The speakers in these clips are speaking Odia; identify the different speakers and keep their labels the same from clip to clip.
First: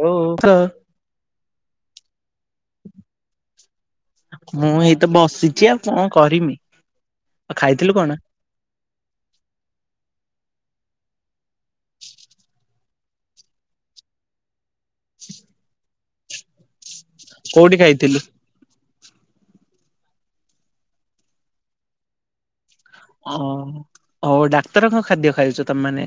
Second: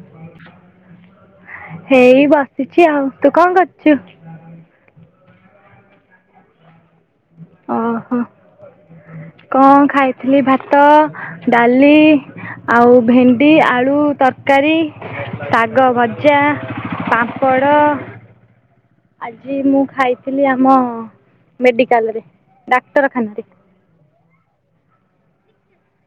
Speaker 1: ମଉ ଥ
Speaker 2: ହେଇ ବସିଚି ଆଉ ତୁ କଁ କରଚୁ?
Speaker 1: ମୁଁ ଏଇତ ବସିଚି ଆଉ କଁ କରିମି? ଆଉ ଖାଇଥିଲୁ
Speaker 2: ଓହୋ
Speaker 1: କଣ?
Speaker 2: କଣ ଖାଇଥିଲି? ଭାତ ଡାଲି ଆଉ ଭେଣ୍ଡି ଆଳୁ ତରକାରୀ, ଶାଗ ଭଜା। ପାମ୍ପଡ଼
Speaker 1: କୋଉଠି ଖାଇଥିଲୁ?
Speaker 2: ଆଜି ମୁଁ ଖାଇଥିଲି ଆମ ମେଡିକାଲରେ। ଡାକ୍ତରଖା
Speaker 1: ଓହୋ ହଉ ଡାକ୍ତରଙ୍କ ଖାଦ୍ୟ ଖାଇଛ ତମାନେ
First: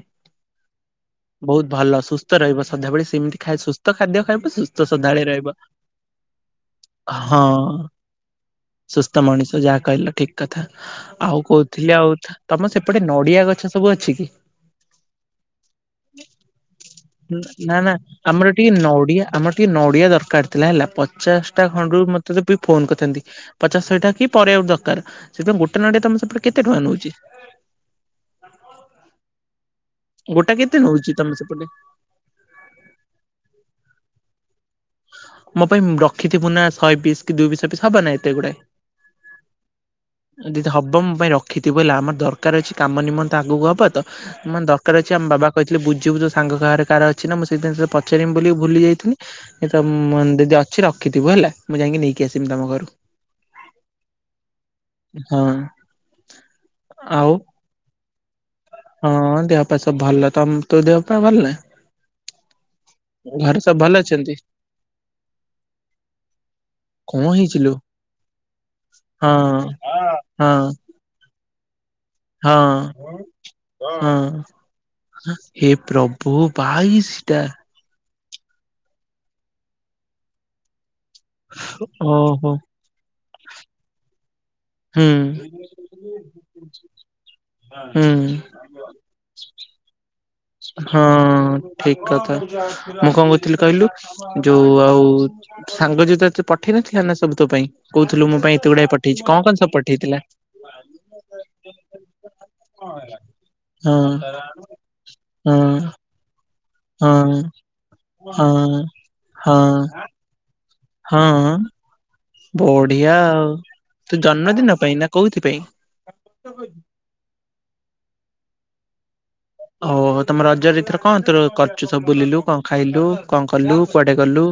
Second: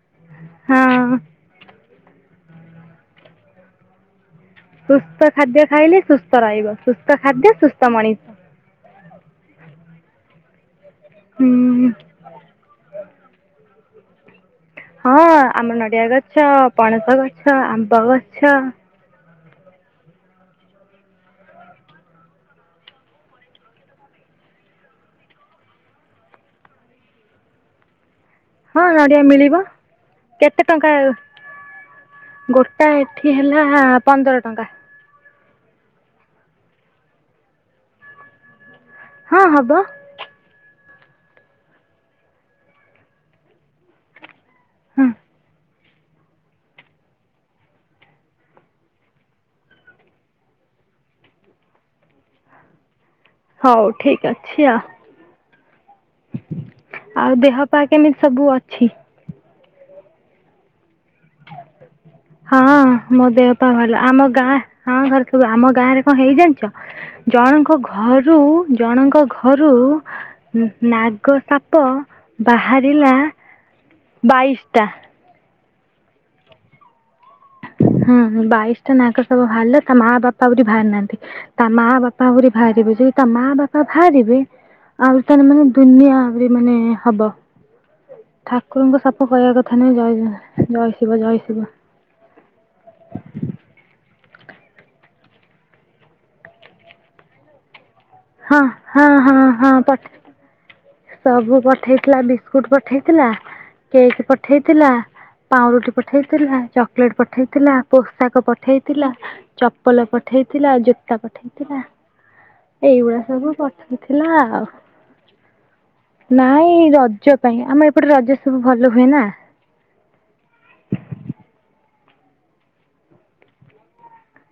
Speaker 2: ହଁ
Speaker 1: ବହୁତ ଭଲ ସୁସ୍ଥ ରହିବ ସଧାବେଳେ ସେମିତି ଖାଇ ସୁସ୍ଥ ଖାଦ୍ୟ ଖାଇବ ସୁ
Speaker 2: ସୁସ୍ଥ ଖାଦ୍ୟ ଖାଇଲେ ସୁସ୍ଥ ରହିବ। ସୁସ୍ଥ
Speaker 1: ହଁ
Speaker 2: ଖାଦ୍ୟ ସୁସ୍ଥ ମଣିଷ।
Speaker 1: ସୁସ୍ଥ ମଣିଷ ଯାହା କହିଲ ଠିକ କଥା। ଆଉ
Speaker 2: ହୁଁ
Speaker 1: କୋଉ ଥିଲେ ଆଉ ତମର ସେପଟେ ନଡିଆ ଗଛ ସବୁ ଅଛି କି?
Speaker 2: ହଁ ଆମ ନଡ଼ିଆ ଗଛ ପଣସ ଗଛ
Speaker 1: ନା ନା
Speaker 2: ଆମ୍ବ ଗଛ
Speaker 1: ଆମର ଏଠି ନଡିଆ ଆମର ଟିକେ ନଡ଼ିଆ ଦରକାର ଥିଲା ହେଲା ପଚାଶଟା ଖଣ୍ଡରୁ ମୋତେ ତିକ ଫୋନ କରିଥାନ୍ତି। ପଚାଶ ଶହେ ଟା କି ପରେ ଆଉ ଦରକାର ସେଥିପାଇଁ ଗୋଟେ ନଡିଆ ତମେ ସେପଟେ କେତେ ଟଙ୍କା ନେଉଛି?
Speaker 2: ହଁ ନଡ଼ିଆ ମିଳିବ।
Speaker 1: ଗୋଟା
Speaker 2: କେତେ ଟଙ୍କା
Speaker 1: ନଉଛି
Speaker 2: ଆ
Speaker 1: ତମେ ସେପଟେ?
Speaker 2: ଗୋଟା ଏଠି ହେଲା ପନ୍ଦର ଟଙ୍କା।
Speaker 1: ମୋ ପାଇଁ ରଖିଥିବୁ ନା ଶହେ ପିସ କି ଦୁଇ ବିଶ ପିସ ହବ ନା ଏତେ ଗୁଡା।
Speaker 2: ହଁ ହବ।
Speaker 1: ଯଦି ହବ ମୋ ପାଇଁ ରଖିଥିବୁ ହେଲା ଆମର ଦରକାର ଅଛି କାମ ନିମନ୍ତେ ଆଗକୁ ହବ ତ। ମାନେ ଦରକାର
Speaker 2: ହଁ
Speaker 1: ଅଛି ଆମ ବାବା କ ବୁଝିବୁ ତ ସାଙ୍ଗ କାର କାହାର ଅଛି ନା ମୁଁ ସେଇଦିନ ତତେ ପଚାରିବି ବୋଲି ଭୁଲି ଯାଇଥିଲି। ସଁ ମ୍ ଯଦି ଅଛି ରଖିଥିବୁ ହେଲା ମୁଁ ଯାଇକି ନେଇକି ଆସିବି ତମ ଘରୁ।
Speaker 2: ହଉ ଠିକ ଅଛି ଆ।
Speaker 1: ହଁ।
Speaker 2: ଆଉ ଦେହ ପା କେମିତି ସବୁ ଅଛି?
Speaker 1: ହଁ ଦେହ ପାଆ ସବୁ ଭଲ ତମ ତୋ ଦେହ ପାଆ ଭଲ ନାଁ?
Speaker 2: ହଁ ମୋ ଦେହ ପାଆ
Speaker 1: ସବୁ
Speaker 2: ଭଲ ଆମ
Speaker 1: ଅଛନ୍ତି?
Speaker 2: ଗାଁ ହଁ ହଁ ଯଉ ଆମ ଗାଁରେ କଣ ହେଇ ଜାଣିଛ?
Speaker 1: କଣ ହେଇଛି ଲୋ
Speaker 2: ଜଣଙ୍କ ଘରୁ ଜଣଙ୍କ
Speaker 1: ହଁ
Speaker 2: ଘରୁ ଉଁ
Speaker 1: ହଁ
Speaker 2: ନାଗ ସାପ୍ ପ୍
Speaker 1: ହଁ।
Speaker 2: ବାହାରିଲା
Speaker 1: ହଁ
Speaker 2: ବାଇଶିଟା।
Speaker 1: ହେ ପ୍ରଭୁ ବାଇଶିଟା।
Speaker 2: ହୁଁ ହୁଁ ବାଇଶଟା ନାଗ ସାପ ବାହାରିଲା ତା ମା ବାପା ଆହୁରି ବାହାରି ନାହାଁନ୍ତି। ତା ମା ବାପା
Speaker 1: ଓହୋ।
Speaker 2: ଆହୁରି ଭାରିବେ, ଯଦି ତା ମା ବାପା ଭାରିବେ ଆହୁରି ତାନଲେ
Speaker 1: ହୁଁ।
Speaker 2: ମାନେ ଦୁନିଆ ଆହୁରି ମାନେ ହବ।
Speaker 1: ହୁଁ
Speaker 2: ଠାକୁରଙ୍କ ସାପ କହିବା କଥା ନୁହେଁ ଜୟ ଜଗନ୍ନାଥ।
Speaker 1: ହଁ ଠିଁକ କଥା ମୁଁ କଣ କହୁଥିଲି କହିଲୁ? ଯୋଉଁ ଆଉ ସାଙ୍ଗ ଯଉ ତୋତେ ପଠେଇ ନ ଥିଲା ନାଁ ସବୁ ତୋ ପାଇଁ। କହୁଥିଲୁ ମୋ ପାଇଁ
Speaker 2: ହଁ
Speaker 1: ଏତେ ଗୁଡାଏ
Speaker 2: ହଁ
Speaker 1: ପଠେଇଛି,
Speaker 2: ହଁ
Speaker 1: କଣ କଣ
Speaker 2: ହଁ
Speaker 1: ସବୁ
Speaker 2: ପଠେ
Speaker 1: ପଠେଇଥିଲା?
Speaker 2: ସବୁ ପଠେଇଥିଲା ବିସ୍କୁଟ ପଠେଇଥିଲା,
Speaker 1: ହଁ
Speaker 2: କେକ୍ ପଠେଇଥିଲା,
Speaker 1: ହଁ
Speaker 2: ପାଉଁରୁଟି ପ୍ ପଠେଇଥିଲା, ଚକୋଲେଟ
Speaker 1: ହଁ
Speaker 2: ପଠେଇଥିଲା, ପୋଷାକ
Speaker 1: ହଁ
Speaker 2: ପଠେଇଥିଲା,
Speaker 1: ହଁ
Speaker 2: ଚପଲ ପଠେଇଥିଲା, ଯୋ ତା
Speaker 1: ହଁ
Speaker 2: ପଠେଇଥିଲା।
Speaker 1: ବଢିଆ
Speaker 2: ଏଇଗୁଡା
Speaker 1: ଆଉ,
Speaker 2: ସବୁ
Speaker 1: ତୋ
Speaker 2: ପଠେଇଥିଲା ଆଉ।
Speaker 1: ଜନ୍ମଦିନ ପାଇଁ ନାଁ କୋଉଥି ପାଇଁ?
Speaker 2: ନାଇଁ ରଜ ପାଇଁ ଆମ ଏପଟେରେ ରଜ ସବୁ ଭଲ ହୁଏ ନାଁ।
Speaker 1: ଓଁ ହଁ ତମ ରଜରେ ଏଥର କଣ ତୋର କରୁଛୁ ସବୁ ବୁଲିଲୁ କଣ ଖାଇଲୁ କଣ କଲୁ କୁଆଡେ ଗଲୁ?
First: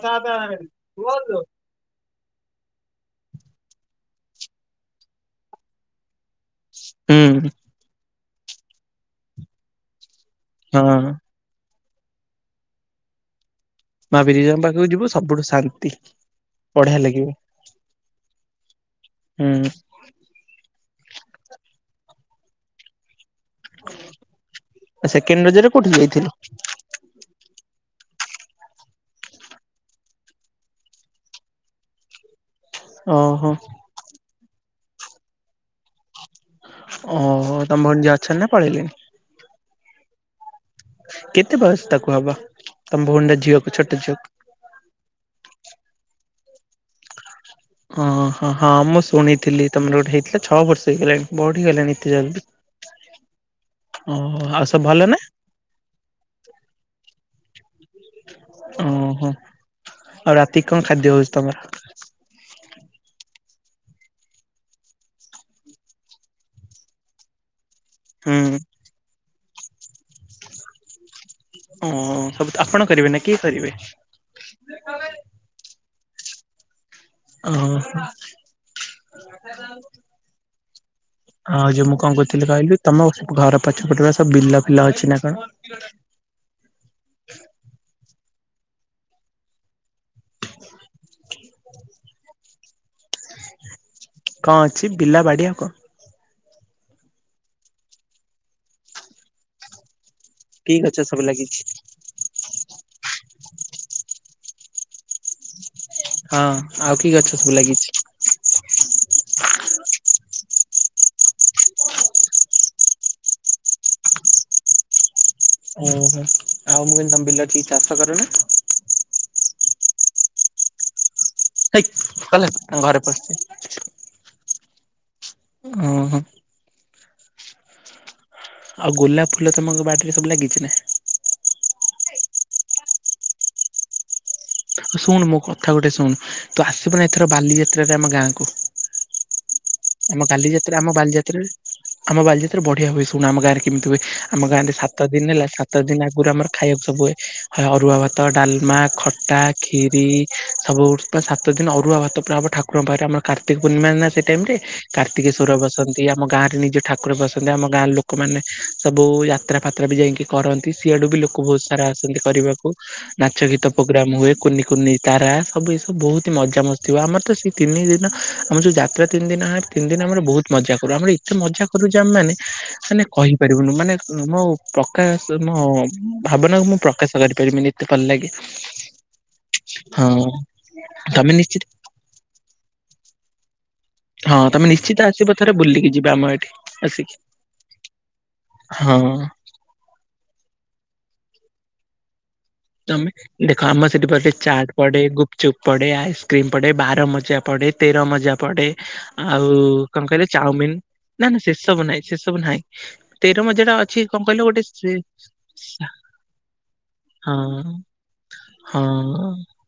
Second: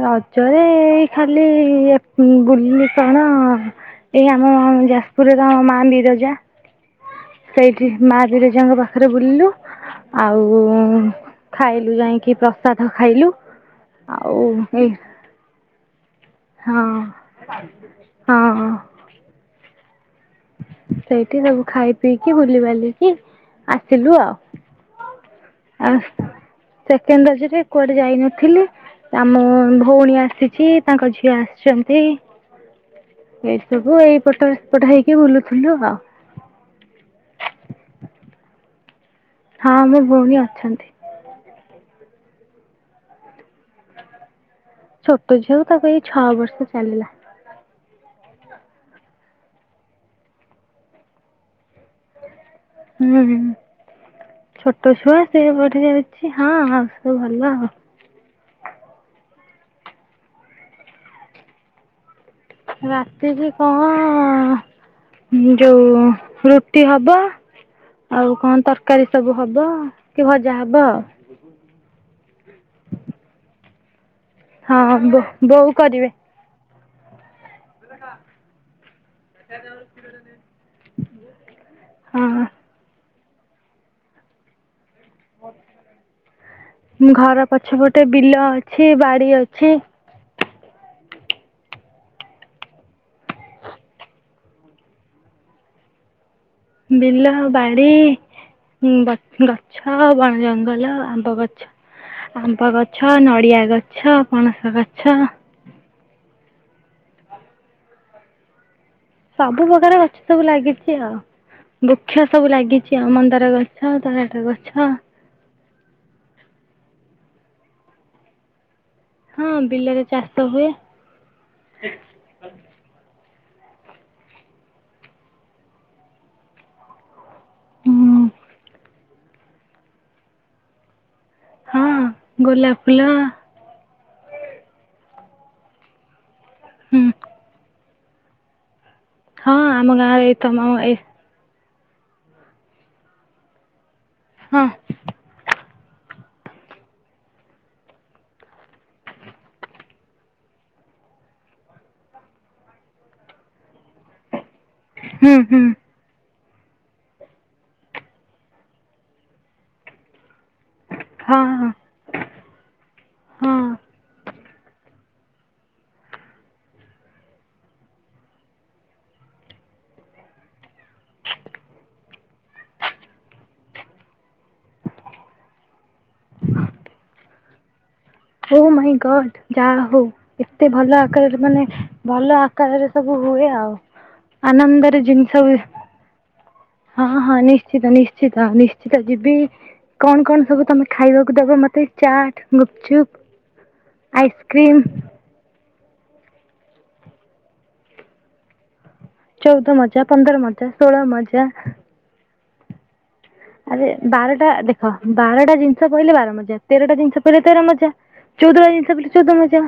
Speaker 2: ରଜରେ ଏଁ ଇ ଖାଲି ଇଏ ବୁଲିଲି କଣ ଏଇ ଆମ ଯାଜପୁରର ମା ବିରଜା।
Speaker 1: ହୁଁ।
Speaker 2: ଏଇଠି ମା ବିରଜାଙ୍କ ପାଖରେ ବୁଲିଲୁ ଆଉ
Speaker 1: ହଁ
Speaker 2: ଖାଇଲୁ ଯାଇଁକି ପ୍ରସାଦ ଖାଇଲୁ।
Speaker 1: ମା
Speaker 2: ଆଉ
Speaker 1: ବିରଜାଙ୍କ
Speaker 2: ଏଇ
Speaker 1: ପାଖକୁ ଯିବୁ ସବୁଠୁ ଶାନ୍ତି। ବଢିଆ ଲାଗିବ
Speaker 2: ହଁ ହଁ।
Speaker 1: ହୁଁ।
Speaker 2: ସେଇଠି ସବୁ ଖାଇ ପିଇକି ବୁଲିବାଲି କି ଆସିଲୁ ଆଉ
Speaker 1: ସେକେଣ୍ଡ ରଜରେ କୋଉଠି
Speaker 2: ଆହଁ।
Speaker 1: ଯାଇଥିଲୁ?
Speaker 2: ସେକେଣ୍ଡ ରଜରେ କୁଆଡେ ଯାଇନଥିଲି। ଆମ ମୋ ଭଉଣୀ ଆସିଛି ତାଙ୍କ ଝିଅ ଆସିଛନ୍ତି।
Speaker 1: ଓହୋ
Speaker 2: ଏସବୁ ଏଇପଟସେପଟ ହେଇକି ବୁଲୁଥିଲୁ ଆଉ।
Speaker 1: ଓତମ ଭଉଣୀ ଯିଏ ଅଛନ୍ତି ନାଁ ପଳେଇଲେଣି?
Speaker 2: ହଁ ମୋ ଭଉଣୀ ଅଛନ୍ତି।
Speaker 1: କେତେ ବୟସ ତାକୁ ହବ ତମ ଭଉଣୀର ଝିଅକୁ ଛୋଟ ଝିଅକୁ?
Speaker 2: ଛୋଟ ଝିଅ ତାକୁ ଏଇ ଛଅ ବର୍ଷ ଚାଲିଲା।
Speaker 1: ଓଁ ହଁ ହଁ ମୁଁ ଶୁଣିଥିଲି ତମର ଗୋଟେ ହେଇଥିଲା ଛଅ ବର୍ଷ ହେଇଗଲାଣି ବଢିଗଲାଣି। ଏତେ ଜଲଦି,
Speaker 2: ହୁଁ
Speaker 1: ଓଁ ହଁ ଆଉଁ ସବୁ ଭଲ ନାଁ?
Speaker 2: ସେବଢି ଯାଉଛି ହଁ ହଁ ସବୁ ଭଲ ଆଉ।
Speaker 1: ଓଁ ହୋ, ଆଉ ରାତି କଣ ଖାଦ୍ୟ ହଉଛି ତମର?
Speaker 2: ରାତିକି କଅଁ ଯୋଉ ରୁଟି ହବ।
Speaker 1: ହୁଁ
Speaker 2: ଆଉ କଣ ତରକାରୀ ସବୁ ହବ, କି ଭଜା ହବ ଆଉ।
Speaker 1: ଓଁ ସବୁ ଆପଣ କରିବେ ନା କିଏ କରିବେ?
Speaker 2: ହଁ ବ ବୋଉ କରିବେ।
Speaker 1: ଓହୋ। ଆଁ ଯଉ ମୁଁ କଣ କହୁଥିଲି
Speaker 2: ହଁ।
Speaker 1: କହିଲୁ? ତମ ଘର ପଛପଟେ ବା ସବୁ ବିଲ ଫିଲ ଅଛି ନାଁ କଣ?
Speaker 2: ଘର ପଛପଟେ ବିଲ ଅଛି ବାଡି ଅଛି।
Speaker 1: କଣ ଅଛି ବିଲାବାଡି ଆଉ କଣ?
Speaker 2: ବିଲ ବାଡି ଗଛ ବଣ
Speaker 1: କି ଗଛ
Speaker 2: ଜଙ୍ଗଲ
Speaker 1: ସବୁ
Speaker 2: ଆମ୍ବ
Speaker 1: ଲାଗିଛି?
Speaker 2: ଗଛ। ଆମ୍ବ ଗଛ, ନଡିଆ ଗଛ, ପଣସ ଗଛ।
Speaker 1: ହଁ ଆଉ କି ଗଛ ସବୁ ଲାଗିଛି?
Speaker 2: ସବୁ ପ୍ରକାର ଗଛ ସବୁ ଲାଗିଛି ଆଉ। ବୃକ୍ଷ ସବୁ ଲାଗିଛି ଆ ମନ୍ଦାର ଗଛ ତରାଟ ଗଛ।
Speaker 1: ଓହୋ, ଆଉ ମୁଁ କହିନି ତମ ବିଲ ଟିକେ ଚାଷ କରନା?
Speaker 2: ହଁ ବିଲରେ ଚାଷ ହୁଏ।
Speaker 1: ହେଇ ଚାଲେ ଘରେ ପଶୁଛି। ଓହୋ।
Speaker 2: ହୁଁ।
Speaker 1: ଆଉ ଗୋଲାପ ଫୁଲ ତମ ବାଟରେ ସବୁ ଲାଗିଛି ନା?
Speaker 2: ହୁଁ ଗୋଲାପ ଫୁଲ
Speaker 1: ଶୁଣୁ ମୋ କଥା ଗୋଟେ ଶୁଣୁ ତୁ
Speaker 2: ହୁଁ
Speaker 1: ଆସିବୁନ ଏଥର ବାଲିଯାତ୍ରାରେ ଆମ ଗାଁକୁ?
Speaker 2: ହଁ
Speaker 1: ଆମ
Speaker 2: ଗାଁରେ ଏଇ ତମ
Speaker 1: ବାଲିଯାତ୍ରା ଆମ
Speaker 2: ଏ
Speaker 1: ବାଲିଯା ଆମ ବାଲିଯାତ୍ରା ବଢିଆ ହୁଏ ଶୁଣ ଆମ ଗାଁରେ କେମିତି ହୁଏ ଆମ
Speaker 2: ହଁ
Speaker 1: ଗାଁରେ ସା ସାତ ଦିନ ହେଲା ସାତ ଦିନ ଆ ଗୁରୁ ଆମର ଖାଇବାକୁ ସବୁ ହୁଏ ଅରୁଆ ଭାତ ଡାଲମା ଖଟା କ୍ଷୀରି ସବୁ ସାତ ଦିନ ଅରୁଆ ଭାତ ପୁରା ହବ ଠାକୁରଙ୍କ ପାଖରେ ଆମର କାର୍ତ୍ତିକ ପୂର୍ଣ୍ଣିମା ସେ ଟାଇମ ରେ।
Speaker 2: ହୁଁ
Speaker 1: କାର୍ତ୍ତିକେସ୍ୱର
Speaker 2: ହୁଁ
Speaker 1: ବସନ୍ତି ଏଇ ଆମ ଗାଁ ରେ ନିଜ ଠାକୁର ବସନ୍ତି ଆମ ଗାଁର ଲୋକମାନେ ସବୁ ଯାତ୍ରା ଫାତ୍ର ବି ଯାଇକି କରନ୍ତି। ସିଆଡୁ ବି ଲୋକ
Speaker 2: ହଁ
Speaker 1: ବହୁତ ସାରା ଆସନ୍ତି କରିବାକୁ ନାଚ
Speaker 2: ହଁ
Speaker 1: ଗୀତ ପ୍ରୋଗ୍ରାମ ହୁଏ। କୁନି କୁନି ତାରା ସବୁ ଏସବୁ ବହୁତ ହି ମଜାମସ୍ତି ହୁଏ ଆମର ତ ସେଇ ତିନି ଦିନ ଆମର ଯୋଉ ଯାତ୍ରା ତିନି ଦିନ ହେ ତିନି ଦିନ ଆମର ବହୁତ ମଜା କରୁ ଆମର ଏତେ ମଜା କରୁ ଯେ ଆମେ ମାନେ ମାନେ କହିପାରିବୁନୁ ମାନେ ମୋ। ପ୍ରକାଶ ମୋ ଭାବନାକୁ ମୁଁ ପ୍ରକାଶ କରିପାରିବି ଏତେ ଭଲ ଲାଗେ।
Speaker 2: ଓ ଭାଇ ଗଡ଼୍ ଯା ହଉ
Speaker 1: ହଁ
Speaker 2: ଏତେ ଭଲ
Speaker 1: ତମେ
Speaker 2: ଆକାରରେ ମାନେ
Speaker 1: ନିଶ୍ଚିତ
Speaker 2: ଭଲ। ଆକାରରେ ସବୁ ହୁଏ ଆଉ।
Speaker 1: ହଁ ତମେ
Speaker 2: ଆନନ୍ଦରେ
Speaker 1: ନିଶ୍ଚିତ ଆସିବ ଥରେ
Speaker 2: ଜିନିଷ
Speaker 1: ବୁଲିକି ଯିବ ଆମ ଏଠି।
Speaker 2: ହଁ
Speaker 1: ଆସିକି
Speaker 2: ହଁ ନିଶ୍ଚିତ ନିଶ୍ଚିତ
Speaker 1: ହଁ
Speaker 2: ନିଶ୍ଚିତ ଯିବି। କଣ କଣ ସବୁ ତମେ ଖାଇବାକୁ ଦବ ମତେ। ଚାଟ ଗୁପ୍
Speaker 1: ତମେ ଦେଖ ଆମ ସେଠି ପଟେ ଚାଟ ପଡେ ଗୁ ଗୁପ୍ ଚୁପ୍ ପଡେ ଆଇସ୍କ୍ରିମ୍ ପଡେ ବାର ମଜା ପଡେ ତେର ମଜା ପଡେ। ଆଉ
Speaker 2: ଚଉଦ ମଜା
Speaker 1: କଁ କହିଲ
Speaker 2: ପନ୍ଦର ମଜା
Speaker 1: ଚାଉମିିନ
Speaker 2: ଷୋଳ
Speaker 1: ନା ନା
Speaker 2: ମଜା।
Speaker 1: ସେ ସବୁ ନାହିଁ ସେ ସବୁ ନାହିଁ। ତେର ମଜା ଟା
Speaker 2: ଆରେ
Speaker 1: ଅଛି କଁ କହିଲ ଗୋଟେ ସେ।
Speaker 2: ପଡି ଲେ ବାର ମଜା ତେରଟା ଜିନିଷ
Speaker 1: ହଁ
Speaker 2: ପିଇଲେ ତେର ମଜା ଚଉଦଟା ଜିନିଷ ପଇଲେ
Speaker 1: ହଁ
Speaker 2: ଚଉଦ ମଜା।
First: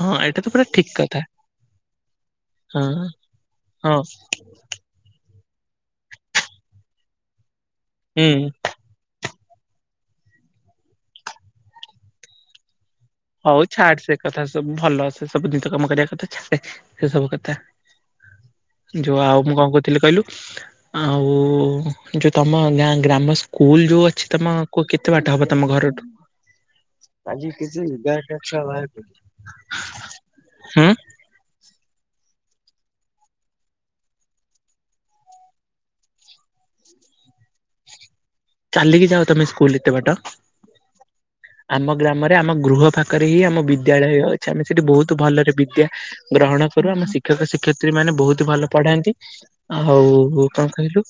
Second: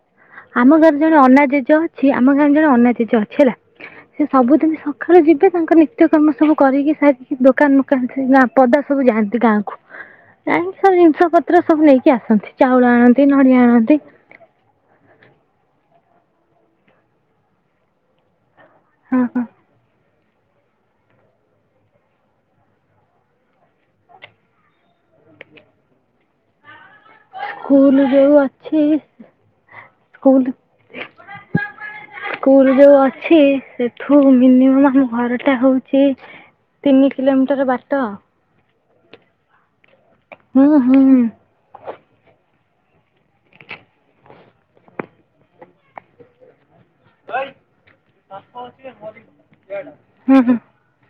Speaker 1: ହଁ ଏଇଟା ତ। ପୁରା
Speaker 2: ଆମ
Speaker 1: ଠିକ
Speaker 2: ଗାଁରେ ଜଣେ
Speaker 1: କଥା
Speaker 2: ଅନା ଜେଜ ଅଛି ଆମ ଗାଁରେ ଜଣେ
Speaker 1: ହଁ
Speaker 2: ଅନା ଜେଜ ଅଛି ହେଲା।
Speaker 1: ହଁ
Speaker 2: ସେ ସବୁଦିନ ସଖାଳେ ଯିବେ ତାଙ୍କ ନିତ୍ୟ କାମ ସବୁ କରିକି ସାରିକି ଦୋକାନ ମୋକାନ ସେ ନା
Speaker 1: ହୁଁ।
Speaker 2: ପଦା। ସବୁ ଯାଆନ୍ତି ଗାଁକୁ ଯାାଇଁକି ସବୁ ଜିନିଷ ପତ୍ର ସବୁ ନେଇକି ଆସନ୍ତି। ଚାଉଳ ଆଣନ୍ତି ନଡିଆ
Speaker 1: ହଉ ଛାଡ
Speaker 2: ଆଣନ୍ତି।
Speaker 1: ସେ କଥା ସବୁ ଭଲ ସେ ସବୁ ନିଜ କାମ କରିବା କଥା ଛାଡ଼େ ସେ ସବୁ କଥା। ଯୋଉ
Speaker 2: ହଁ
Speaker 1: ଆଉ
Speaker 2: ହଁ
Speaker 1: ମୁଁ କଁ କହୁଥିଲି କହିଲୁ। ଆଉ ଯୋଉ ତମ ଗାଁ ଗ୍ରାମ ସ୍କୁଲ ଯୋଉ ଅଛି ତମକୁ କେତେ ବାଟ ହବ ତମ ଘର
Speaker 2: ସ୍କୁଲ ଯୋଉ ଅଛି ସ୍କୁଲ
Speaker 1: [unintelligible]
Speaker 2: [unintelligible] ସ୍କୁଲ ଯୋଉ ଅଛି ସେଠୁ ମିନିମମ୍ ଆମ ଘର ଟା ହଉଛି। ତିନି କିଲୋମିଟର ବାଟ।
Speaker 1: ଚାଲିକି ଯାଅ ତମେ ସ୍କୁଲ ଏତେ ବାଟ।
Speaker 2: ହୁଁ ହୁଁ।
Speaker 1: ଆମ ଗ୍ରାମରେ ଆମ ଗୃହ ପାଖରେ ହିଁ ଆମ ବିଦ୍ୟାଳୟ ଅଛି ଆମେ ସେଠି ବହୁତ ଭଲରେ ବିଦ୍ୟା। ଗ୍ରହଣ କରୁ ଆମ ଶି ଶିକ୍ଷକ ଶିକ୍ଷୟତ୍ରୀ ମାନେ ବହୁତ ଭଲ ପଢାନ୍ତି ଆଉ
Speaker 2: ହୁଁ
Speaker 1: କଁ କହିଲୁ।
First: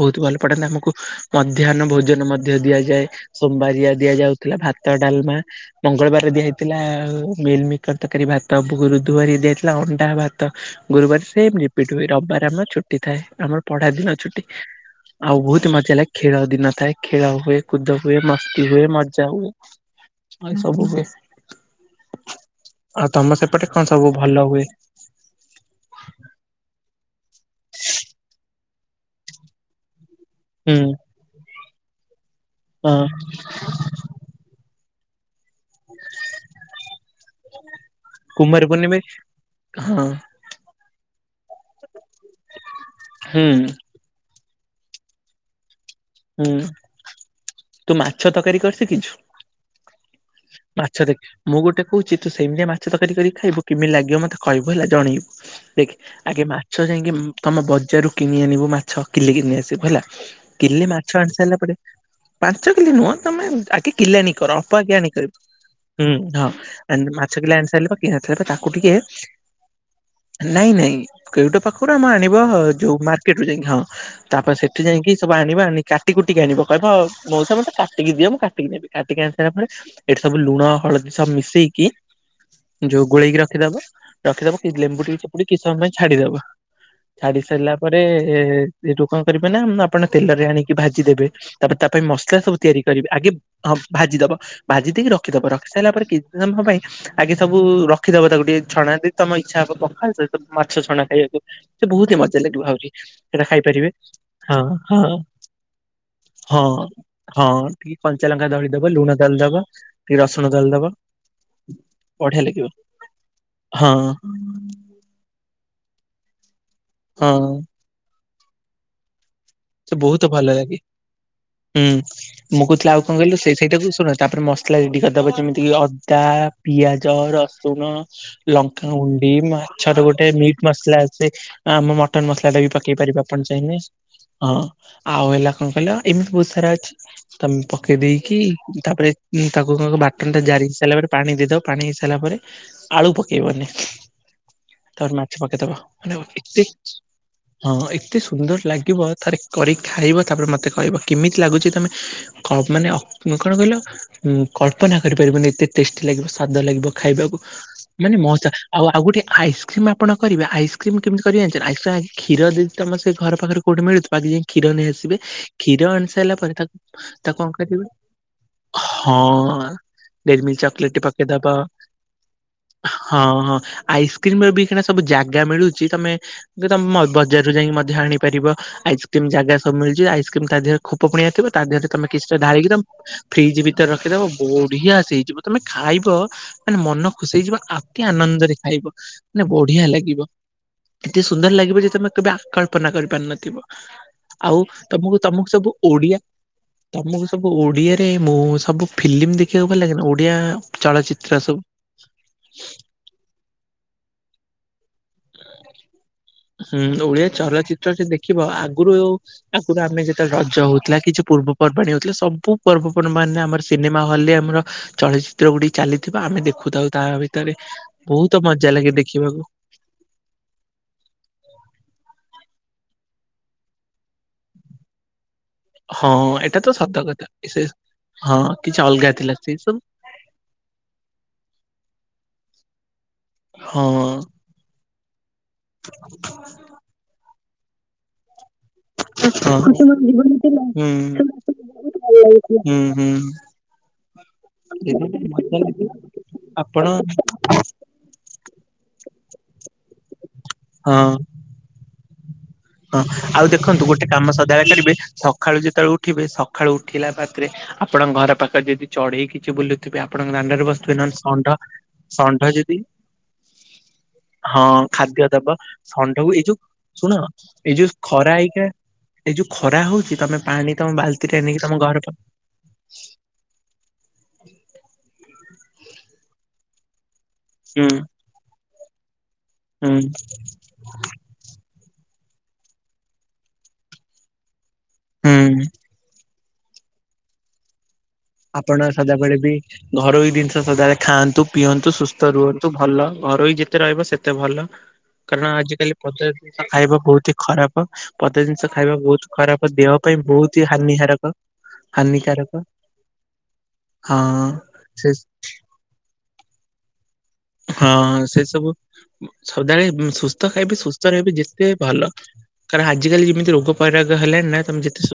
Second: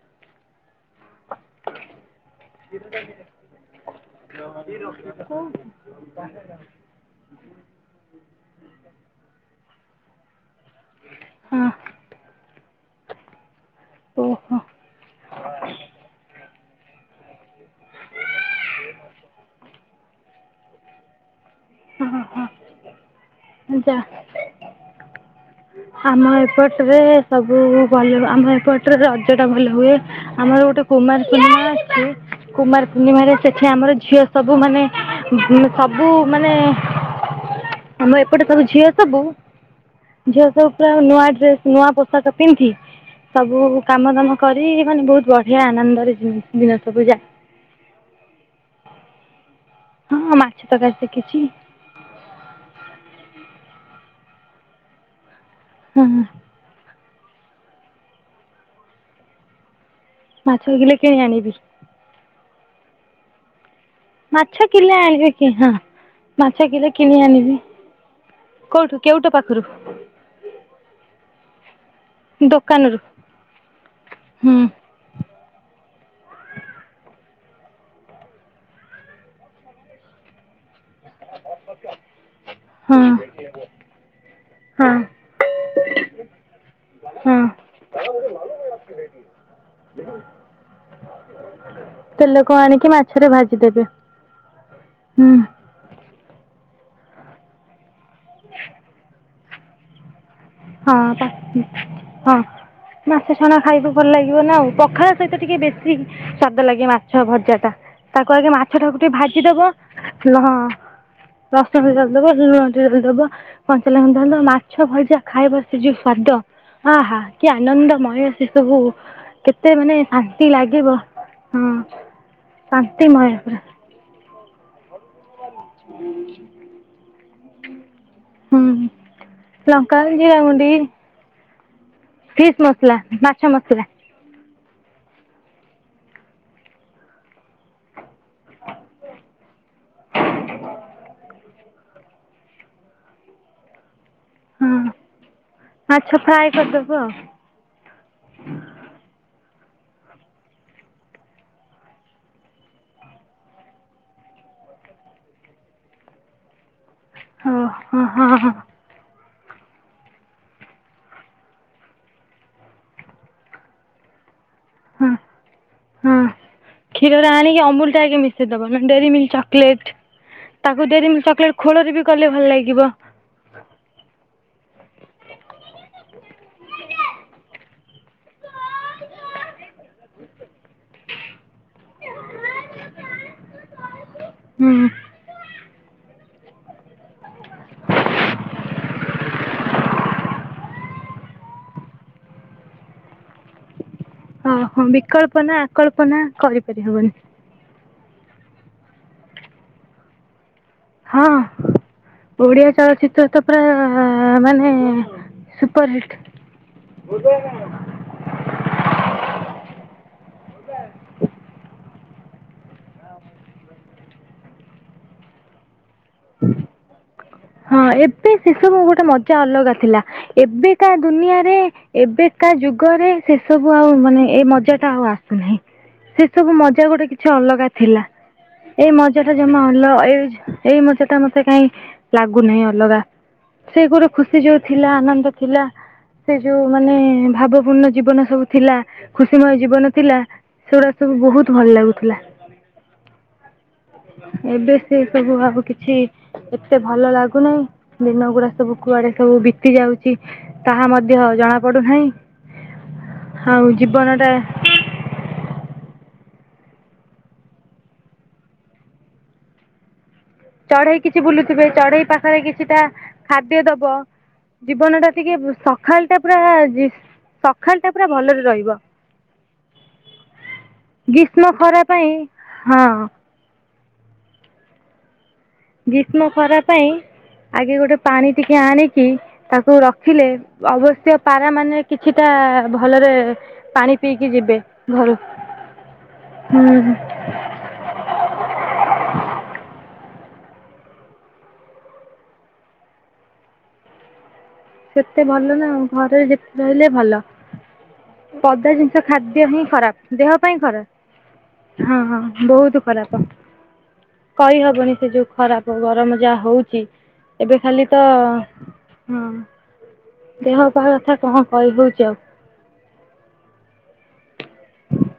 Speaker 1: ବହୁତ ଭଲ ପଢାନ୍ତା ଆମକୁ ମଧ୍ୟାହ୍ନ ଭୋଜନ ମ ମଧ୍ୟ ଦିଆଯାଏ ସୋମବାରିଆ ଦିଆଯାଉଥିଲା ଭାତ ଡାଲମା। ମଙ୍ଗଳବାରେ ଦିଆ ହେଇ ଥିଲା ମିଲ ମିକର ତକାରୀ ଭାତ ବରୁଧୁ ବାରେ ଦିଆାହେଇଥିଲା ଅଣ୍ଡା ଭା ତ ଗୁରୁବାର ସେମ
Speaker 2: ହଁ
Speaker 1: ରିପିଟ ହୁଏ ରବିବାର ଆମର ଛୁଟି ଥାଏ ଆମର ପଢା ଦିନ ଛୁଟି।
Speaker 2: ଓହୋ
Speaker 1: ଆଉ ବହୁତ ମଜା ହେଲା ଖେଳ ଦିନ ଥାଏ ଖେଳ ହୁଏ କୁଦ ହୁଏ ମସ୍ତ ସ୍ତି ହୁଏ ମଜା ହୁଏ ମାନେ ସବୁ ହୁଏ।
Speaker 2: ହଁ ହଁ
Speaker 1: ଆଉ ତମ ସେପଟେ କଁ
Speaker 2: ଯା
Speaker 1: ସବୁ ଭଲ ହୁଏ।
Speaker 2: ଆମ ଏପଟରେ ସବୁ ଭଲ ଆମ ଏପଟ ଟ ରେ ରଜ ଟା ଭଲ ହୁଏ ଆମର
Speaker 1: ହୁଁ
Speaker 2: ଗୋଟେ କୁମାର ପୂର୍ଣ୍ଣିମା ଅଛି କୁମାର
Speaker 1: ହଁ
Speaker 2: ପୂର୍ଣ୍ଣିମାରେ। ସେଠି ଆମର ଝିଅ ସବୁ ମାନେ ଉ ସବୁ ମାନେ। ଆମ ଏପଟେ ସବୁ
Speaker 1: କୁମାର
Speaker 2: ଝିଅ
Speaker 1: ପୂର୍ଣ୍ଣିମା
Speaker 2: ତ
Speaker 1: ହଁ
Speaker 2: ସବୁ ଝିଅ ସବୁ। ପୁରା ନୂଆ ଡ୍ରେସ୍ ନୂଆ ପୋଷାକ ପିନ୍ଧି
Speaker 1: ହୁଁ
Speaker 2: ସବୁ କାମ ଦାମ କରି ମାନେ ବହୁତ ବଢିଆ ଆନନ୍ଦରେ
Speaker 1: ହୁଁ
Speaker 2: ଦିନ ସବୁ ଯାଏ।
Speaker 1: ତୁ ମାଛ ତରକାରୀ କରି ଶିଖିଛୁ?
Speaker 2: ହଁ ତରକାରୀ
Speaker 1: ମାଛ ଦେଖ
Speaker 2: ଶିଖିଛି
Speaker 1: ମୁଁ ଗୋଟେ କହୁଛି ତୁ ସେମିତିଆ ମାଛ ତରକାରୀ କରି ଖାଇବୁ କେମିତି ଲାଗିବ ମତେ କହିବୁ ହେଲା ଜଣେଇବୁ
Speaker 2: ହଁ
Speaker 1: ଦେଖ ଆଗେ ମାଛ ଯାଇକି ତମେ ବଜାରରୁ କିଣି ଆଣିବୁ ମାଛ କିଲେ ଘିନି ଆସିବୁ ହେଲା।
Speaker 2: ମାଛ ରୁ
Speaker 1: କିଲେ
Speaker 2: କିଲୋ କିଣି
Speaker 1: ଆଣି
Speaker 2: ଆଣିବି।
Speaker 1: ସାରିଲା ପାଞ୍ଚ କିଲି ନୁହଁ ତମେ ଆଗେ କିଲେ ଆଣୀ କର
Speaker 2: ମାଛ
Speaker 1: ଅଳପ ଆଗ
Speaker 2: କିଲେ
Speaker 1: ଆଣ କରି
Speaker 2: ଆଣିବି କି ହଁ।
Speaker 1: ହୁଁ ହଁ
Speaker 2: ମାଛ କିଲେ କିଣି
Speaker 1: ମାଛ କିଲେ
Speaker 2: ଆଣିବି
Speaker 1: ଆଣି ସାରିଲେ ପ କି ନଥିଲେ ତାକୁ ଟିକେ
Speaker 2: କୋଉଠୁ କେଉଟ ପାଖରୁ
Speaker 1: ନାଇଁ ନାଇଁ କୋଉଟା ପାଖରୁ ଆମ ଆଣିବ ଯୋଉ
Speaker 2: ଦୋକାନରୁ
Speaker 1: ମାର୍କେଟ ରୁ ଯାଇକି ହଁ ତାପ
Speaker 2: ହୁଁ।
Speaker 1: ସେଠି ଯାଇକି। ସବୁ ଆଣିବା ଆଣ କାଟି କୁଟିକି ଆଣିବ କହିବ ମଉସ ମତ କାିକି ମୁଁ କାିକିେବି କାିକି ଆଣି ସାରିଲା ପରେ। ଏଠି ସବୁ ଲୁଣ ହଳଦୀ ସବୁ ମିଶେଇକି।
Speaker 2: ହଁ
Speaker 1: ଯୋଉ ଗୋଳେଇକି ରଖିଦବ ରଖିଦବ କି
Speaker 2: ହଁ
Speaker 1: ଲେମ୍ବୁ ଟ ଚିପୁଡି କି ସମୟ ପାଇଁ ଛାଡିଦବ। ଛାଡି
Speaker 2: ହଁ
Speaker 1: ସରିଲା ପରେ ଏଇଠୁ କଣ କରିବେ ନା ଆପଣ ତେଲ ରେ ଆଣିକି। ଭାଜି ଦେବେ ତାପରେ ତା ପାଇଁ ମସଲା
Speaker 2: ତେଲକୁ
Speaker 1: ସବୁ ତିଆରି
Speaker 2: ଆଣିକି
Speaker 1: କରିବେ
Speaker 2: ମାଛରେ
Speaker 1: ଆଗେ ହଁ
Speaker 2: ଭାଜିଦେବେ।
Speaker 1: ଭାଜିଦବ। ଭାଜି ଦେଇକି
Speaker 2: ହୁଁ
Speaker 1: ରଖିଦବ ରଖି ସାରିଲା ପରେ କିଛି ସମୟ ପାଇଁ ଆଗେ ସବୁ ରଖିଦବ ତାକୁ ଟିକେ ଛଣା। ତମ ଇଚ୍ଛା ହବ ପଖାଳ ମାଛ
Speaker 2: ହଁ
Speaker 1: ଛଣା ଖାଇବାକୁ ସେ ବହୁତ ହି
Speaker 2: ହଁ
Speaker 1: ମଜା ଲାଗିବ ଆହୁରି
Speaker 2: ମାଛ
Speaker 1: ସେଟା
Speaker 2: ଛଣା
Speaker 1: ଖାଇପାରିବେ
Speaker 2: ଖାଇବ ଭଲ ଲାଗିବ ନା
Speaker 1: ହଁ
Speaker 2: ଆଉ
Speaker 1: ହଁ
Speaker 2: ପଖାଳ ସହିତ ଟିକେ ବେଶୀ
Speaker 1: ହଁ
Speaker 2: ସ୍ଵାଦ ଲାଗେ ମାଛ
Speaker 1: ହଁ
Speaker 2: ଭଜା ଟା
Speaker 1: ଟିକେ କଞ୍ଚା
Speaker 2: ତାକୁ
Speaker 1: ଲଙ୍କା
Speaker 2: ଆଗେ ମାଛ
Speaker 1: ଦଳିଦବ
Speaker 2: ଟାକୁ
Speaker 1: ଲୁଣ
Speaker 2: ଟିକେ
Speaker 1: ଦଳିଦବ
Speaker 2: ଭାଜିଦବ
Speaker 1: ଟିକେ ରସୁଣ
Speaker 2: ହଁ
Speaker 1: ଦଳିଦବ
Speaker 2: ରସୁଣ ଦ
Speaker 1: ବଢିଆ
Speaker 2: ଲୁଣ
Speaker 1: ଲାଗିବ
Speaker 2: ଟିକ୍‌ ଦବ କଞ୍ଚା
Speaker 1: ହଁ
Speaker 2: ଲଙ୍କା ଦବ ମାଛ ଭଜା ଖାଇବା ସେ ଯୋଉ ସ୍ଵାଦ ଆ ହା
Speaker 1: ହଁ
Speaker 2: କି ଆନନ୍ଦମୟ ସେ ସବୁ କେତେ ମାନେ
Speaker 1: ସେ ବହୁତ
Speaker 2: ଶାନ୍ତି
Speaker 1: ଭଲ ଲାଗେ
Speaker 2: ଲାଗିବ ହଁ
Speaker 1: ହୁଁ ମୁଁ କହୁଥିଲି ଆଉ କଣ
Speaker 2: ଶାନ୍ତିମୟ
Speaker 1: କହିଲୁ ସେଇ
Speaker 2: ପୁରା
Speaker 1: ସେଇଟାକୁ ଶୁଣଥିଲି। ତାପରେ ମସଲା ରେଡି କରିଦବ ଯେମିତି କି ଅଦା ପିଆଜ ରସୁଣ
Speaker 2: ହୁଁ
Speaker 1: ଲଙ୍କାାଗୁଣ୍ଡି
Speaker 2: ଲଙ୍କା
Speaker 1: ମାଛର ଗୋଟେ
Speaker 2: ଜିରା
Speaker 1: ମିଟ
Speaker 2: ଗୁଣ୍ଡି
Speaker 1: ମସଲା ଆସେ ଆମ ମଟନ ମସଲା
Speaker 2: ଫିସ୍
Speaker 1: ଟା ବି ପକେଇ ପାରିବେ
Speaker 2: ମାଛ
Speaker 1: ଆପଣ ଚାହିଁଲେ।
Speaker 2: ମସଲା
Speaker 1: ହଁ ଆଉ ହେଲା କଣ କହିଲ ଏମିତି ବହୁତ ସାରା ଅଛି ତମେ ପକେଇ ଦେଇେଇକି ତାପରେ ଉଁ ତାକୁ କଣ ବାଟନ ଟା ଜାରି ହେଇ ସାରିଲା ପରେ ପାଣି ଦେଇଦବ ପାଣି ହେଇସାରିଲା ପରେ ଆଳୁ ପକେଇବନି।
Speaker 2: ହଁ
Speaker 1: ତା ପରେ ମାଛ ପକେଇଦବ
Speaker 2: ମାଛ
Speaker 1: ମାନେ
Speaker 2: ଫ୍ରାଏ
Speaker 1: ଏତେ
Speaker 2: କରିଦେବ
Speaker 1: ହଁ ଏତେ ସୁନ୍ଦର ଲାଗିବ ଥରେ କରିକି ଖାଇବ ତାପରେ ମତେ କହିବ କେମିତି ଲାଗୁଛି ତମେ ମାନେ କଣ କହିଲ? ହଁ କଳ୍ପନା କରିପାରିବନି ଏତେ ଟେଷ୍ଟି ଲାଗିବ ସ୍ଵାଦ ଲାଗିବ ଖାଇବାକୁ
Speaker 2: ଆଉ ହଁ
Speaker 1: ମାନେ
Speaker 2: ହଁ ହଁ
Speaker 1: ମଜା
Speaker 2: ହଁ
Speaker 1: ଆଉ ଆଉ ଗୋଟେ ଆଇସ୍କ୍ରିମ୍ ଆପଣ କରିବେ ଏ ଆଇକ୍ରିମ୍ କେମତିି କରିବେ ଜାଣିଚ ନା ଆଇସ୍କ୍ରି ଖିର ଜଦି ତମ ସେ ଘର ପାଖରେ କଉଠୁ ମିଳୁ ଥି ପାକ ଯାଇ କ୍ଷୀର
Speaker 2: ହଁ
Speaker 1: ନେଇଆସିବେ କ୍ଷୀର ଆଣି
Speaker 2: ହଁ
Speaker 1: ସାରିଲା ପରେ ତାକୁ ତାକୁ କଣ କରିବେ
Speaker 2: ଦବ ଡେରି ମିଲ୍କ
Speaker 1: ହଁ
Speaker 2: ଚକୋଲେଟ
Speaker 1: ଡେରି ମିଲ୍କ
Speaker 2: ତାକୁ
Speaker 1: ଚକୋଲେଟ
Speaker 2: ଡେରି ମ ଚୋଲେଟ
Speaker 1: ପକେଇଦବ
Speaker 2: ଖୋଳରେ ବି କଲେ ଭଲ ଲାଗିବ।
Speaker 1: ହଁ ହଁ ଆଇସ୍କ୍ରିମ ର ବି କେ ସବୁ ଜାଗା ମିଳୁଛି ତମେ ତମେ ବଜାରରୁ ଯାଇକି ମଧ୍ୟ ଆଣିପାରିବ ଆ ଯେମିତି ଜାଗା ସବୁ ମିଳୁଛି ଆଇସ୍କ୍ରିମ ତା ଦେହରେ ଖୋପ ପୁଣିଆ ଥିବ ତା ଦେହରେ ତମେ କିଛିଟା ଢାଳିକି ତମ ଫ୍ରିଜ୍ ବି ରଖିଦେବ
Speaker 2: ହୁଁ
Speaker 1: ବଢିଆ ଆସ ହେଇଯିବ। ତମେ ଖାଇବ ମାନେ ମନ ଖୁସି ହେଇଯିବ, ଅତି ଆନନ୍ଦରେ ଖାଇବ। ମାନେ ବଢିଆ ଲାଗିବ ଏତେ ସୁନ୍ଦର ଲାଗିବ ଯେ, ତମେ କେବେ ଆକଳ୍ପନା କରିପାରିନଥିବ।
Speaker 2: ହଁ
Speaker 1: ଆଉ
Speaker 2: ହଁ
Speaker 1: ତମକୁ
Speaker 2: ବିକଳ୍ପ
Speaker 1: ତମକୁ
Speaker 2: ନା
Speaker 1: ସବୁ
Speaker 2: ଆକଳ୍ପ
Speaker 1: ଓଡିଆ,
Speaker 2: ନା କରିପାରି ହବନି
Speaker 1: ତମକୁ ସବୁ ଓଡିଆରେ ମୁଁ ସବୁ ଫିଲ୍ମ ଦେଖିବାକୁ ଭଲ ଲାଗେନା ଓଡିଆ
Speaker 2: ହଁ,
Speaker 1: ଚଳଚିତ୍ର ସବୁ?
Speaker 2: ଓଡ଼ିିଆ ଚଳଚିତ୍ର ତାପ ମାନେ ସୁପରହିଟ୍।
Speaker 1: ହୁଁ, ଓଡିଆ ଚଳଚିତ୍ର ସେ ଦେଖି ଦେଖିବ ଆଗରୁ ଆଉ ଆଗରୁ ଆମେ ଯେତେବେଳେ ରଜ ହଉଥିଲା କିଛି ପୂର୍ବପର୍ବାଣିୀ ହଉଥିଲା ସବୁ ପର୍ବପର୍ବାଣି ରେ ଆମର ସିନେମା ହଲ ରେ ଆମର ଚଳଚିତ୍ର ଗୁଡିକ ଚାଲିଥିବା ଆମେ ଦେଖୁଥାଉ ତା ଭିତରେ।
Speaker 2: ହଁ ଏବେ
Speaker 1: ବହୁତ
Speaker 2: ସେ
Speaker 1: ମଜା
Speaker 2: ସବୁ
Speaker 1: ଲାଗେ
Speaker 2: ଗୋଟେ ମଜା
Speaker 1: ଦେଖିବାକୁ
Speaker 2: ଅଲଗା ଥିଲା ଏବେ କା ଦୁନିଆରେ ଏବେକା ଯୁଗରେ ସେ ସବୁ ଆଉ ମାନେ ଏ ମଜା ଟା ଆଉ ଆସୁନାହିଁ।
Speaker 1: ହଁ
Speaker 2: ସେ ସବୁ
Speaker 1: ଏଇଟା ତ
Speaker 2: ମଜା
Speaker 1: ସତ
Speaker 2: ଗୋଟେ
Speaker 1: କଥା
Speaker 2: କିଛି
Speaker 1: ସେ
Speaker 2: ଅଲଗା ଥିଲା
Speaker 1: ହଁ କିଛି
Speaker 2: ଏଇ
Speaker 1: ଅଲଗା
Speaker 2: ମଜା ଟା
Speaker 1: ଥିଲା ସେ
Speaker 2: ଜମା
Speaker 1: ସବୁ
Speaker 2: ଅଲ ଏଇ ଏଇ ମଜା ଟା ମତେ କାଇଁ ଲାଗୁନାହିଁ ଅଲଗା ସେ
Speaker 1: ହଁ
Speaker 2: ଗୋଟେ ଖୁସି ଯୋଉ ଥିଲା ଆନନ୍ଦ ଥିଲା, ସେ ଯୋଉ ମାନେ ଭାବପୂର୍ଣ୍ଣ ଜୀବନ ସବୁ ଥିଲା ଖୁସିମୟ
Speaker 1: ହଁ
Speaker 2: ଜୀବନ ଥିଲା
Speaker 1: ହୁଁ
Speaker 2: ସେଗୁଡା ସବୁ ବହୁତ ଭଲ ଲାଗୁଥିଲା।
Speaker 1: ହୁଁ ହୁଁ
Speaker 2: ଏବେ ସେ ସବୁ
Speaker 1: ମଜା
Speaker 2: ଆଉ
Speaker 1: ଲାଗେ
Speaker 2: କିଛି ଏତେ
Speaker 1: ଆପଣ
Speaker 2: ଭଲ ଲାଗୁନାହିଁ ଦିନ ଗୁଡା ସବୁ କୁଆଡେ ସବୁ ବିତି ଯାଉଚି। ତାହା
Speaker 1: ହଁ
Speaker 2: ମଧ୍ୟ ଜଣା ପଡୁନାହିଁ।
Speaker 1: ହଁ ଆଉ ଦେଖନ୍ତୁ ଗୋଟେ
Speaker 2: ଜୀବନ
Speaker 1: କାମ
Speaker 2: ଟା
Speaker 1: ସଦାବେଳେ କରିବେ ସ ସକାଳୁ ଯେତେବେଳେ ଉଠିବେ ସକାଳୁ ଉଠିଲା ମାତ୍ରେରେ ଆପଣ ଘର ପାଖରେ ଯଦି ଚଢେଇ କିଛି ବୁଲୁ ଆପଣଙ୍କ ଦାଣ୍ଡରେ ବସିଥିବେ
Speaker 2: ଚଢେଇ
Speaker 1: ନହେଲେ
Speaker 2: କିଛି
Speaker 1: ଷଣ୍ଢ
Speaker 2: ବୁଲୁଥିବେ ଚଢେଇ ପାଖରେ
Speaker 1: ଷଣ୍ଢ ଯଦି
Speaker 2: କିଛିଟା ଖାଦ୍ୟ ଦବ
Speaker 1: ହଁ,
Speaker 2: ଜୀବନ ଟା
Speaker 1: ଖାଦ୍ୟ
Speaker 2: ଟିକେ
Speaker 1: ଦବ
Speaker 2: ସକାଳ ଟା
Speaker 1: ଷଣ୍ଢକୁ
Speaker 2: ପୁରା
Speaker 1: ଏଇ ଯୋଉ ଶୁଣ ଏଇ
Speaker 2: ସକାଳ ଟା
Speaker 1: ଯୋଉ
Speaker 2: ପୁରା
Speaker 1: ଖରା
Speaker 2: ଭଲରେ
Speaker 1: ହେଇକ୍ଷିଣା
Speaker 2: ରହିବ।
Speaker 1: ଏଇ ଯୋଉ ଖରା ହଉଚି ତମେ ପାଣି ତମ ବାଲ୍ଟିରେ
Speaker 2: ଗ୍ରୀଷ୍ମ
Speaker 1: ନେଇକି ତମ
Speaker 2: ଖରା
Speaker 1: ଘର
Speaker 2: ପାଇଁ
Speaker 1: ପା
Speaker 2: ହଁ। ଗ୍ରୀଷ୍ମ ଖରା ପାଇଁ ଆଗେ
Speaker 1: ହୁଁ
Speaker 2: ଗୋଟେ ପାଣି ଟିକେ ଆଣିକି ତାକୁ
Speaker 1: ହୁଁ
Speaker 2: ରଖିଲେ ଅବଶ୍ୟ ପାରା ମାନେ କିଛିଟା ଭଲରେ ପାଣି ପିଇକି ଯିବେ ଘରୁ।
Speaker 1: ହୁଁ
Speaker 2: ହୁଁ।
Speaker 1: ଆପଣ ସଦାବେଳେ ବି ଘରୋଇ ଜିନିଷ ସଦାବେଳେ ଖାଆନ୍ତୁ, ପିଅନ୍ତୁ, ସୁସ୍ଥ ରୁହନ୍ତୁ ଭଲ ଘରୋଇ ଯେତେ ରହିବ ସେତେ ଭଲ।
Speaker 2: ସେତେ ଭଲ
Speaker 1: କାରଣ
Speaker 2: ନା
Speaker 1: ଆଜିକାଲି
Speaker 2: ଘରେ
Speaker 1: ପଦା
Speaker 2: ଯେତେ
Speaker 1: ଜିନିଷ
Speaker 2: ରହିଲେ
Speaker 1: ଖାଇବା
Speaker 2: ଭଲ।
Speaker 1: ବହୁତ ହି ଖରାପ ପଦା ଜିନିଷ ଖାଇବା ବହୁତ ଖରାପ ଦେହ ପାଇଁ ବହୁତି ହାନିିକାରକ।
Speaker 2: ହଁ ହଁ ବହୁତ ଖରାପ।
Speaker 1: ହଁ
Speaker 2: କହିହବନି ସେ ଯୋଉ ଖରାପ ଗରମ ଯାହା ହଉଚି। ଏବେ ଖାଲି ତ ହଁ।
Speaker 1: ସଦାଳେ ସୁସ୍ଥ
Speaker 2: ଦେହ
Speaker 1: ଖାଇବି
Speaker 2: ପା
Speaker 1: ସୁସ୍ଥ
Speaker 2: କଥା
Speaker 1: ରହିବି
Speaker 2: କ'ଣ
Speaker 1: ଯେତେ
Speaker 2: କହି ହେଉଛି
Speaker 1: ଭଲ।
Speaker 2: ଆଉ
Speaker 1: କାରଣ ଆଜିିକାଲି ଯେମିତି ରୋଗ ପରରାଗ ହେଲାଣି ନା ତମେ ଯେତେ